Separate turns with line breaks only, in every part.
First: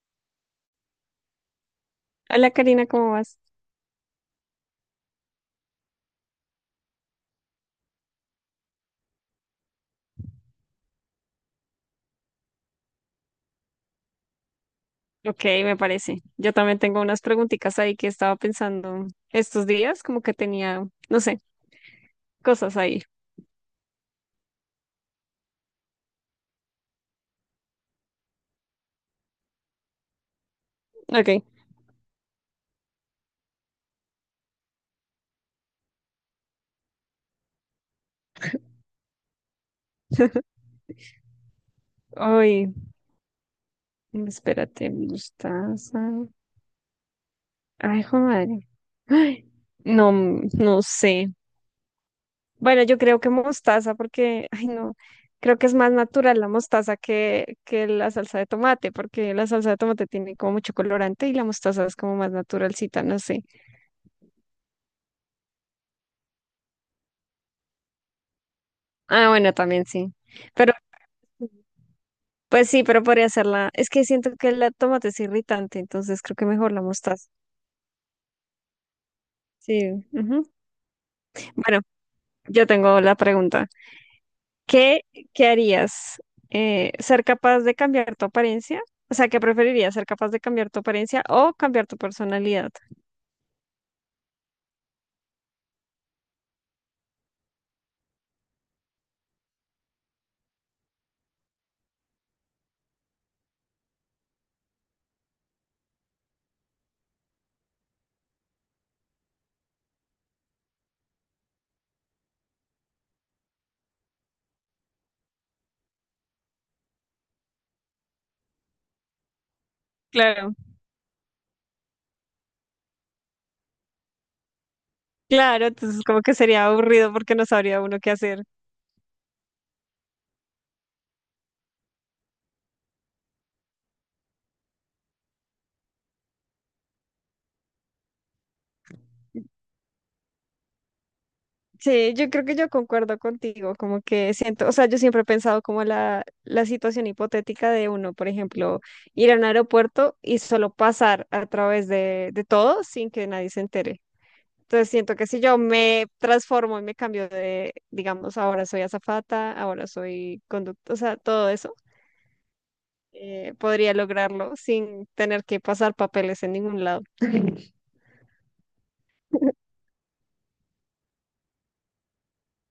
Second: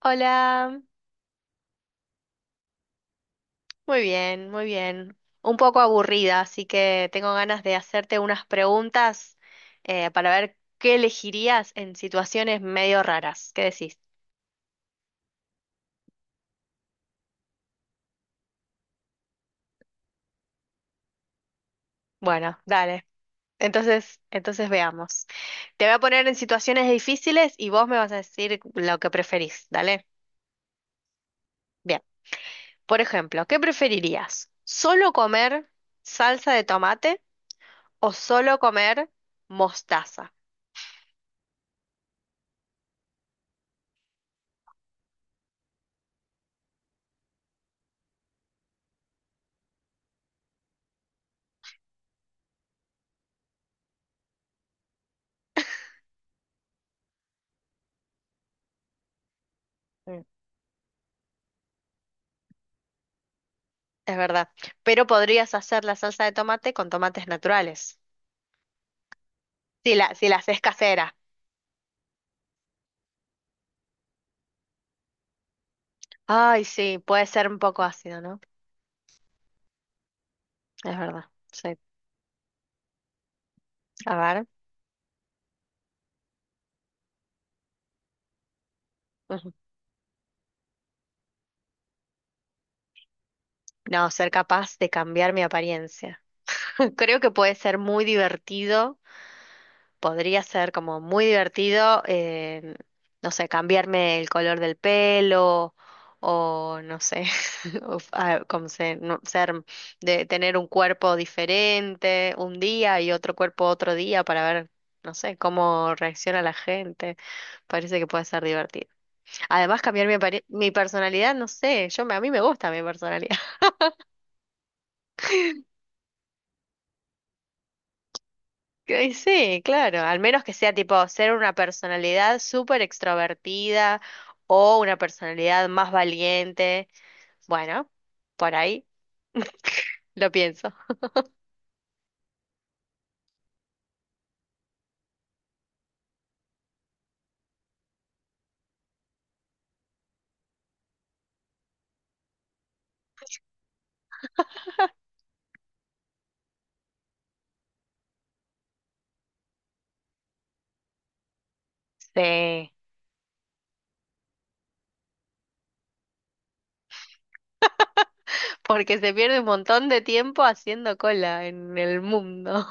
Hola,
Hola Karina, ¿cómo vas?
muy bien, muy bien. Un poco aburrida, así que tengo ganas de hacerte unas preguntas para ver qué elegirías en situaciones medio raras. ¿Qué decís?
Ok, me parece. Yo también tengo unas preguntitas ahí que estaba pensando estos días, como que tenía, no sé,
Bueno,
cosas ahí.
dale. Entonces veamos. Te voy a poner en situaciones difíciles y vos me vas a decir lo que preferís, ¿dale?
Ok.
Bien. Por ejemplo, ¿qué preferirías? ¿Solo comer salsa de tomate o solo comer mostaza?
Ay, espérate, mostaza. Ay, joder madre. Ay, no, no sé. Bueno, yo creo que mostaza porque, ay, no, creo que es más natural la mostaza que la salsa de tomate, porque la salsa de tomate tiene como mucho colorante y la mostaza es como más naturalcita, no sé.
Es verdad. Pero podrías hacer la salsa de tomate con tomates naturales.
Ah, bueno, también
Si
sí.
la, si la haces
Pero
casera.
pues sí, pero podría ser la... Es que siento que la tomate es irritante, entonces creo que
Ay,
mejor la
sí, puede
mostaza.
ser un poco ácido, ¿no?
Sí, ujú.
Es verdad. Sí.
Bueno, yo tengo la pregunta.
A ver.
¿Qué, qué harías? ¿ser capaz de cambiar tu apariencia? O sea, ¿qué
Ujú.
preferirías? ¿Ser capaz de cambiar tu apariencia o cambiar tu personalidad?
No, ser capaz de cambiar mi apariencia. Creo que puede ser muy divertido, podría ser como muy divertido, no sé, cambiarme el color del pelo o no sé, o f- ah, como se- no- ser de tener un cuerpo diferente un día y otro cuerpo otro día para ver, no sé, cómo reacciona la gente. Parece que puede ser divertido. Además, cambiar
Claro,
mi personalidad, no sé, a mí me gusta mi personalidad.
claro, entonces como que sería aburrido porque no sabría uno qué hacer.
Que sí, claro, al menos que sea tipo ser una personalidad súper extrovertida o una personalidad más valiente. Bueno, por ahí lo pienso.
Sí, yo creo que yo concuerdo contigo, como que siento, o sea, yo siempre he pensado como la situación hipotética de uno, por ejemplo, ir a un aeropuerto y solo pasar a través de todo sin que nadie se entere. Entonces siento que si yo me transformo y me cambio de, digamos, ahora soy azafata, ahora soy conductor, o sea, todo eso,
Sí,
podría lograrlo sin tener que pasar papeles en ningún lado.
porque se pierde un montón de tiempo haciendo cola en el mundo.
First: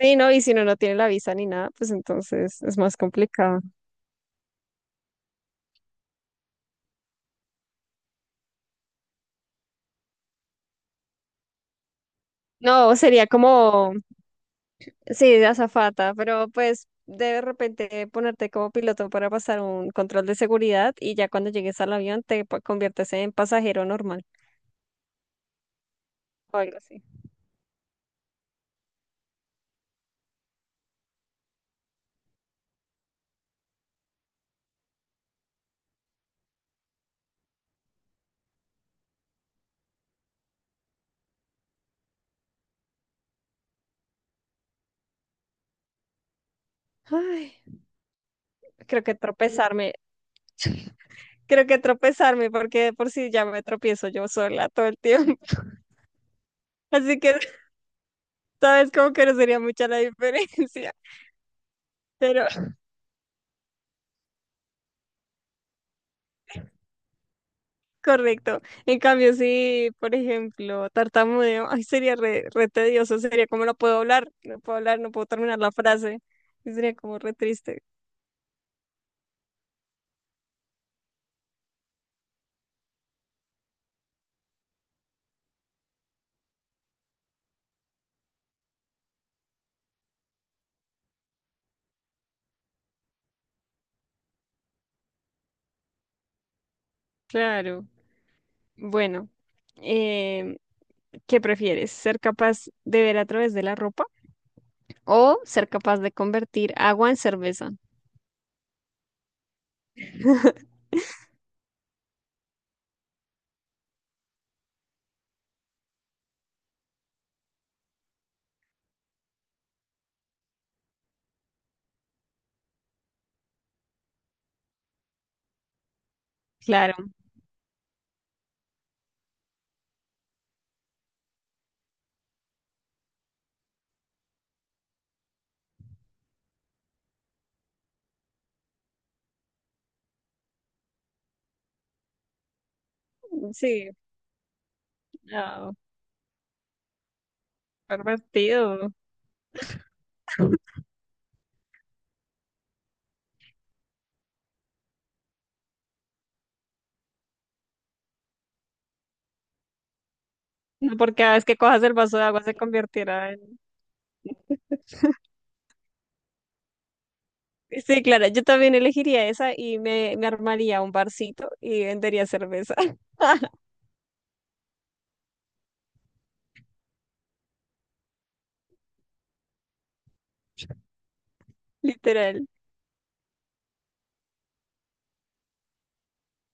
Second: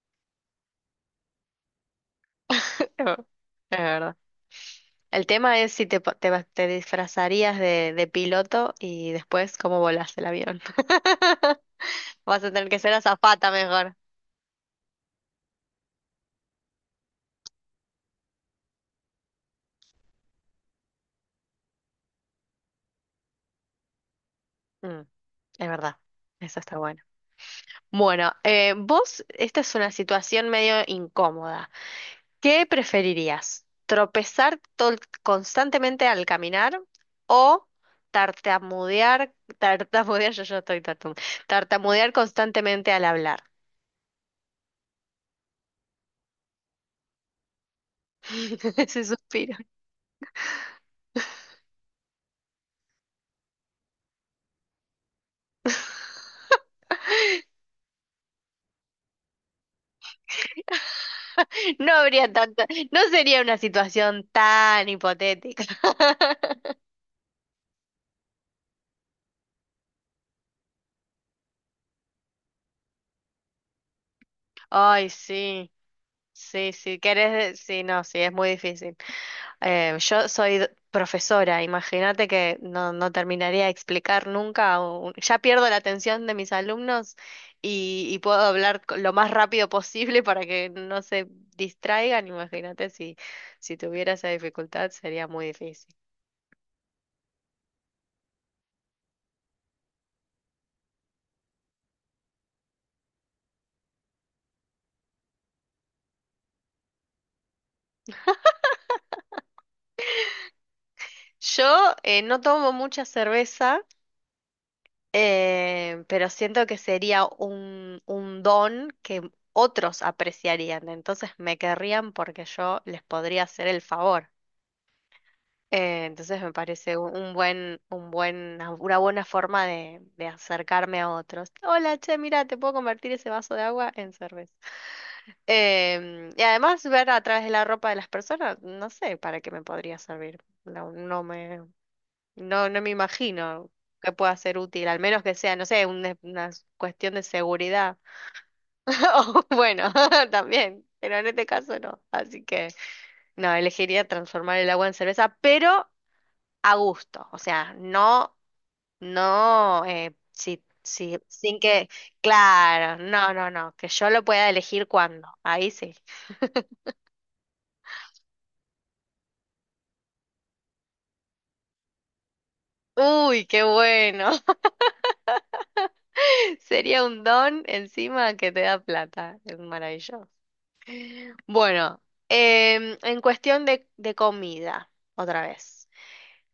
Sí, no, y si uno no tiene la visa ni nada, pues entonces es más complicado.
Es verdad. El tema es si te, po- te, va- te disfrazarías de piloto y después cómo volás el avión. Vas a tener que ser
No, sería
azafata
como
mejor.
sí, de azafata, pero pues de repente ponerte como piloto para pasar un control de seguridad y ya cuando llegues al avión conviertes en pasajero normal
Mm, es verdad,
o
eso
algo
está bueno.
así.
Bueno, vos, esta es una situación medio incómoda. ¿Qué preferirías? ¿Tropezar constantemente al caminar o tartamudear, tartamudear, yo ya estoy tartamudeando, tartamudear constantemente al hablar?
Ay, creo
Ese
que
suspiro.
tropezarme, creo que tropezarme porque de por si ya me tropiezo yo sola todo el tiempo, así que sabes como que no sería mucha la diferencia,
No habría
pero
tanta, no sería una situación tan hipotética.
correcto. En cambio, si, por ejemplo, tartamudeo, ay, sería re tedioso, sería como no puedo hablar, no puedo hablar,
Ay,
no puedo terminar
sí,
la frase,
sí,
y sería
sí,
como
querés,
re
sí,
triste.
no, sí, es muy difícil. Yo soy profesora, imagínate que no, no terminaría de explicar nunca, ya pierdo la atención de mis alumnos y puedo hablar lo más rápido posible para que no se distraigan, imagínate si tuviera esa dificultad sería muy difícil.
Claro. Bueno, em, ¿qué prefieres? ¿Ser capaz de ver a través de la ropa o ser capaz de convertir agua en cerveza?
Yo no tomo mucha cerveza, pero siento que sería un don que otros apreciarían, entonces me querrían porque yo les podría hacer el favor. Entonces me
Claro.
parece una buena forma de acercarme a otros. Hola, che, mira, te puedo convertir ese vaso de agua en cerveza. Em, y además ver a través de la ropa de las personas, no sé para qué me podría servir. No, no me, no, no me imagino
Sí.
que pueda ser útil, al menos que sea, no
No,
sé, una cuestión de seguridad.
pervertido.
O bueno, también, pero en este caso no. Así que no, elegiría transformar el agua en cerveza, pero a gusto, o sea, no,
No, por cada vez que
sin
cojas
que,
el vaso de agua se
claro,
convertirá.
no, no, no, que yo lo pueda elegir cuándo, ahí sí.
Sí, claro, yo también elegiría esa y me armaría un barcito y vendería cerveza,
Uy, qué bueno, sería un don encima que te da plata, es maravilloso. Bueno,
literal.
em, en cuestión de comida, otra vez,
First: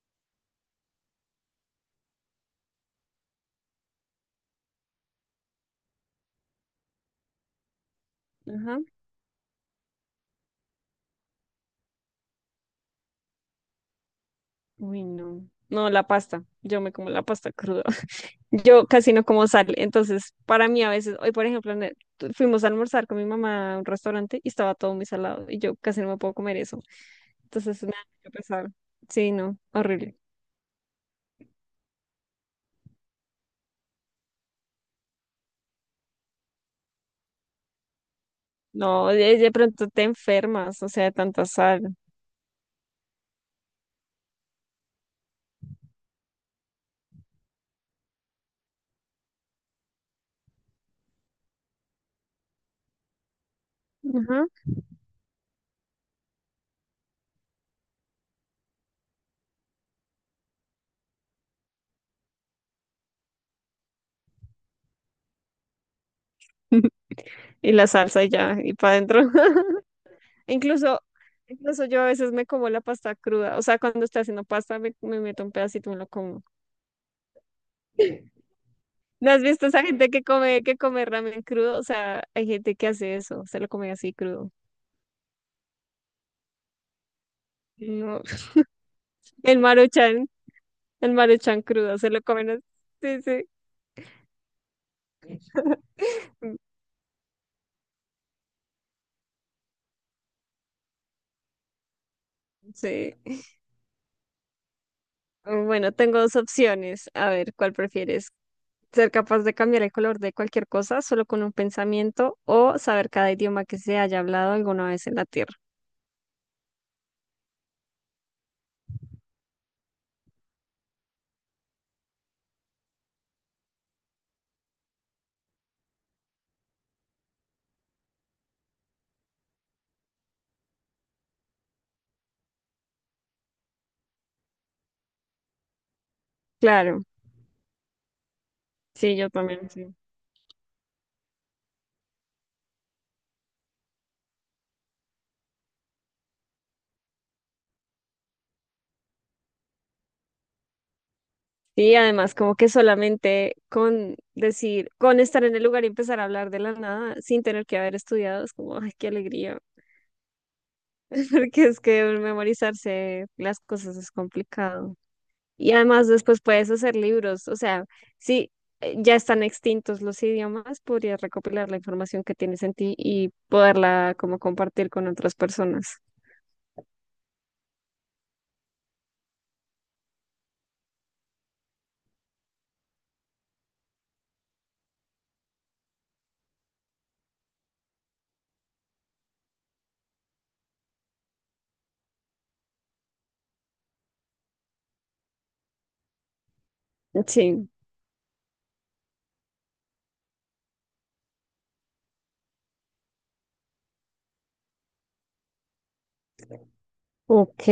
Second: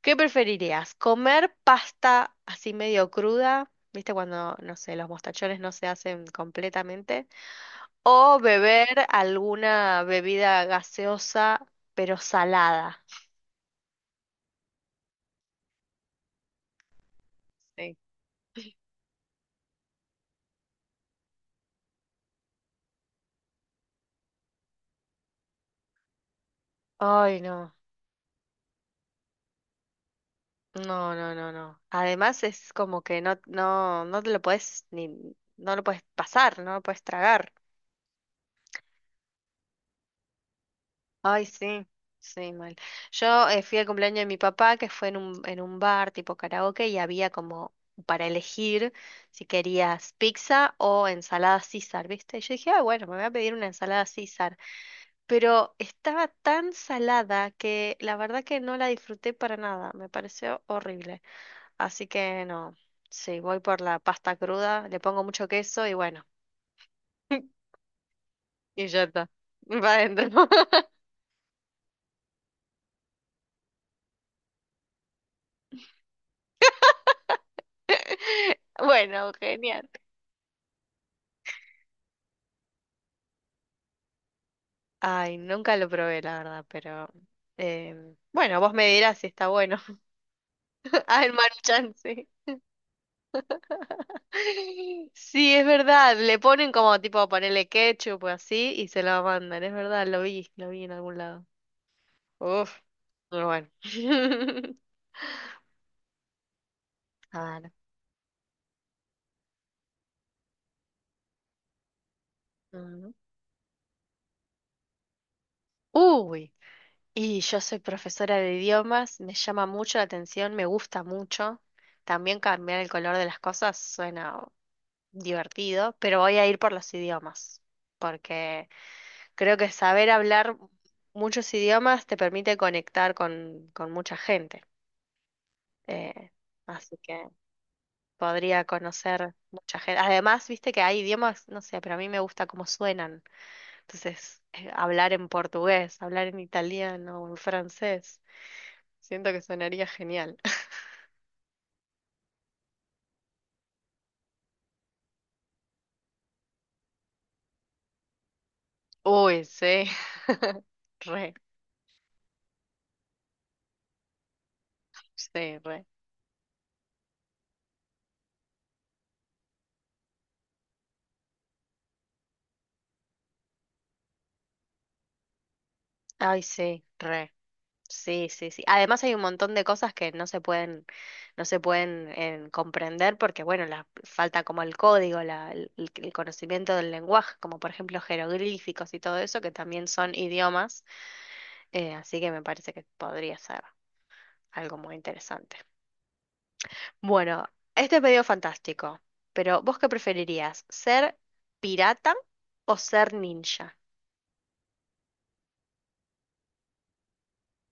¿qué preferirías? ¿Comer pasta así medio cruda? ¿Viste cuando, no sé, los mostachones no se hacen completamente? O
Ajá.
beber alguna bebida gaseosa, pero salada.
Uy, no. No, la pasta. Yo me como la pasta cruda.
Sí.
Yo casi no como sal. Entonces, para mí a veces, hoy por ejemplo, fuimos a almorzar con mi mamá a un restaurante y estaba todo muy salado y yo casi no me puedo comer eso.
Ay, no.
Entonces, me da mucho pesar. Sí, no, horrible.
No, no, no, no. Además es como que no te lo puedes ni, no lo puedes pasar, no lo puedes tragar.
No, de pronto te enfermas, o sea, de tanta
Ay, sí,
sal.
sí, mal. Yo fui al cumpleaños de mi papá, que fue en un bar tipo karaoke, y había como para elegir si querías pizza o ensalada César, ¿viste? Y yo dije, ah, bueno, me voy a pedir una ensalada
Ajá.
César, pero estaba tan salada que la verdad que no la disfruté para nada, me pareció horrible. Así que no, sí, voy por la pasta cruda, le pongo mucho queso y bueno,
Y la salsa y ya, y
y
para
ya está,
adentro.
va adentro.
Incluso, incluso yo a veces me como la pasta cruda. O sea, cuando estoy haciendo pasta, me meto un pedacito y me lo como. ¿No
Bueno,
has visto esa
genial.
gente que come ramen crudo? O sea, hay gente que hace eso, se lo come así crudo.
Ay, nunca lo probé, la verdad, pero
No.
bueno, vos me dirás si está
El
bueno.
Maruchan, el
Ah, el
Maruchan
Maruchan,
crudo, se lo
sí.
comen así. Sí, sí.
Sí, es verdad. Le
Mm,
ponen como tipo ponerle ketchup o así y se lo mandan. Es verdad, lo vi en algún lado. Uf,
sí.
muy bueno.
Bueno, tengo dos opciones. A
A
ver,
ver.
¿cuál prefieres? ¿Ser capaz de cambiar el color de cualquier cosa solo con un pensamiento o saber
Mm.
cada idioma que se haya hablado alguna vez en la Tierra?
Uy, y yo soy profesora de idiomas, me llama mucho la atención, me gusta mucho. También cambiar el color de las cosas suena divertido, pero voy a ir por los idiomas, porque creo que saber hablar muchos idiomas te permite conectar con mucha gente. Eh, así
Claro,
que podría
sí, yo
conocer
también,
mucha
sí.
gente. Además, viste que hay idiomas, no sé, pero a mí me gusta cómo suenan. Entonces, hablar en portugués, hablar en italiano o en francés, siento que sonaría genial.
Sí, además, como que solamente con decir, con estar en el lugar y empezar a hablar de la nada sin tener que haber estudiado, es como, ay, qué
Uy,
alegría,
sí. Re,
porque es que memorizarse las cosas es complicado.
sí,
Y
re.
además después puedes hacer libros, o sea, si ya están extintos los idiomas, podrías recopilar la información que tienes en ti y poderla como compartir con otras personas.
Ay, sí, re. Sí, sí, sí. Además hay un montón de cosas que no se pueden comprender porque, bueno, falta como el código, el conocimiento del lenguaje, como por ejemplo jeroglíficos y todo eso, que también son idiomas, así que me parece que podría ser algo muy interesante. Bueno,
Sí,
este pedido fantástico, pero ¿vos qué preferirías? ¿Ser pirata o ser ninja?
ok,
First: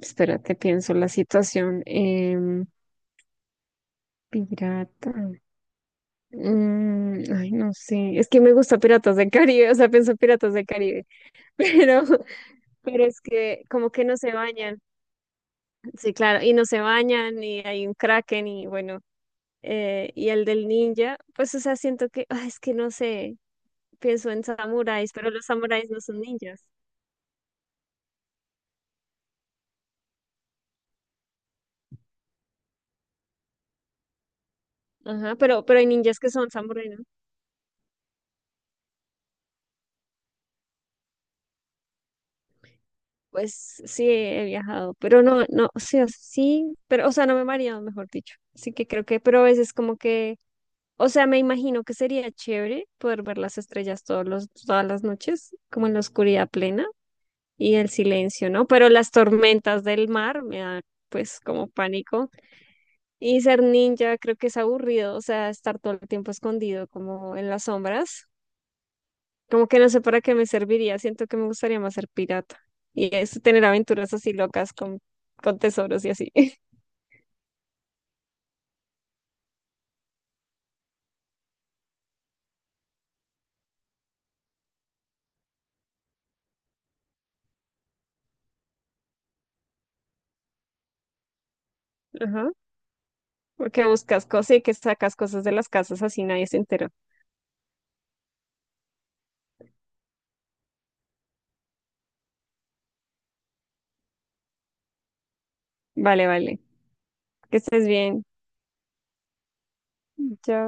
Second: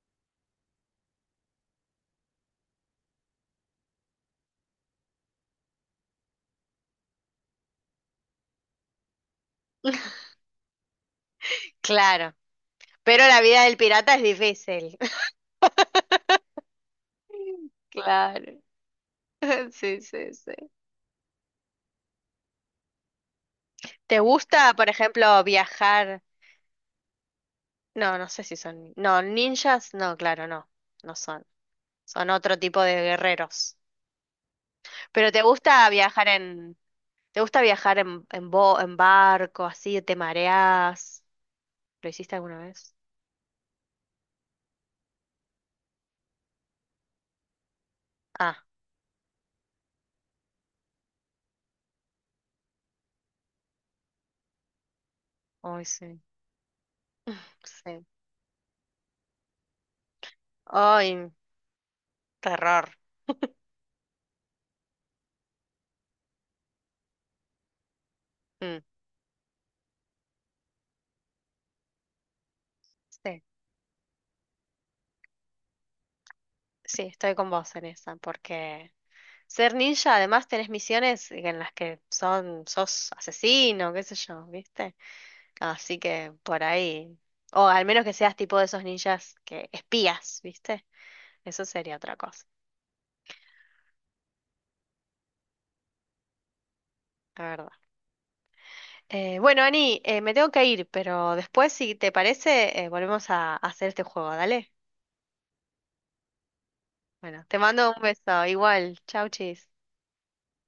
espérate, pienso la situación. Pirata. Mm, ay, no sé, es que me gusta Piratas del Caribe, o sea, pienso en Piratas del Caribe, pero,
Claro,
pero es
pero la
que
vida del
como que
pirata
no
es
se bañan,
difícil.
sí, claro, y no se bañan, y hay un Kraken,
Claro.
y bueno,
Sí,
y
sí,
el
sí.
del ninja, pues, o sea, siento que, ah, es que no sé,
¿Te
pienso en
gusta, por
samuráis, pero
ejemplo,
los samuráis no son
viajar?
ninjas,
No, no sé si son... No, ninjas, no, claro, no, no son. Son otro tipo de guerreros. Pero
ajá,
¿te
pero hay
gusta
ninjas
viajar
que son
en...
samuráis, ¿no?
¿Te gusta viajar en barco, así, te mareás? ¿Lo hiciste alguna vez?
Pues sí, he viajado, pero no, no, sí, o sea, sí, pero, o sea, no me he mareado, mejor dicho,
Ah,
así que creo que, pero a veces como que o sea, me imagino que sería chévere poder ver las estrellas todas las noches,
hoy
como en la
sí,
oscuridad plena y el
sí.
silencio, ¿no? Pero las tormentas del mar me dan
Ay,
pues como pánico.
terror.
Y ser ninja creo que es aburrido, o sea, estar todo el tiempo escondido como en las sombras.
Mm,
Como que no sé para qué me serviría, siento que me gustaría más ser pirata. Y es
sí,
tener aventuras así locas con tesoros y así.
sí, estoy con vos en esa, porque ser ninja, además tenés misiones en las que son, sos asesino, qué sé yo, ¿viste? Así que por ahí. O al menos que seas tipo de esos ninjas que espías, ¿viste? Eso sería otra cosa,
Ajá. Porque buscas cosas y que sacas cosas de las casas así nadie se entera.
la verdad. Bueno, Ani, me tengo que ir, pero después, si te parece, volvemos a hacer este juego, ¿dale?
Vale, vale.
Bueno,
Que
te
estés
mando un
bien.
beso. Igual. Chau, chis.
Ya,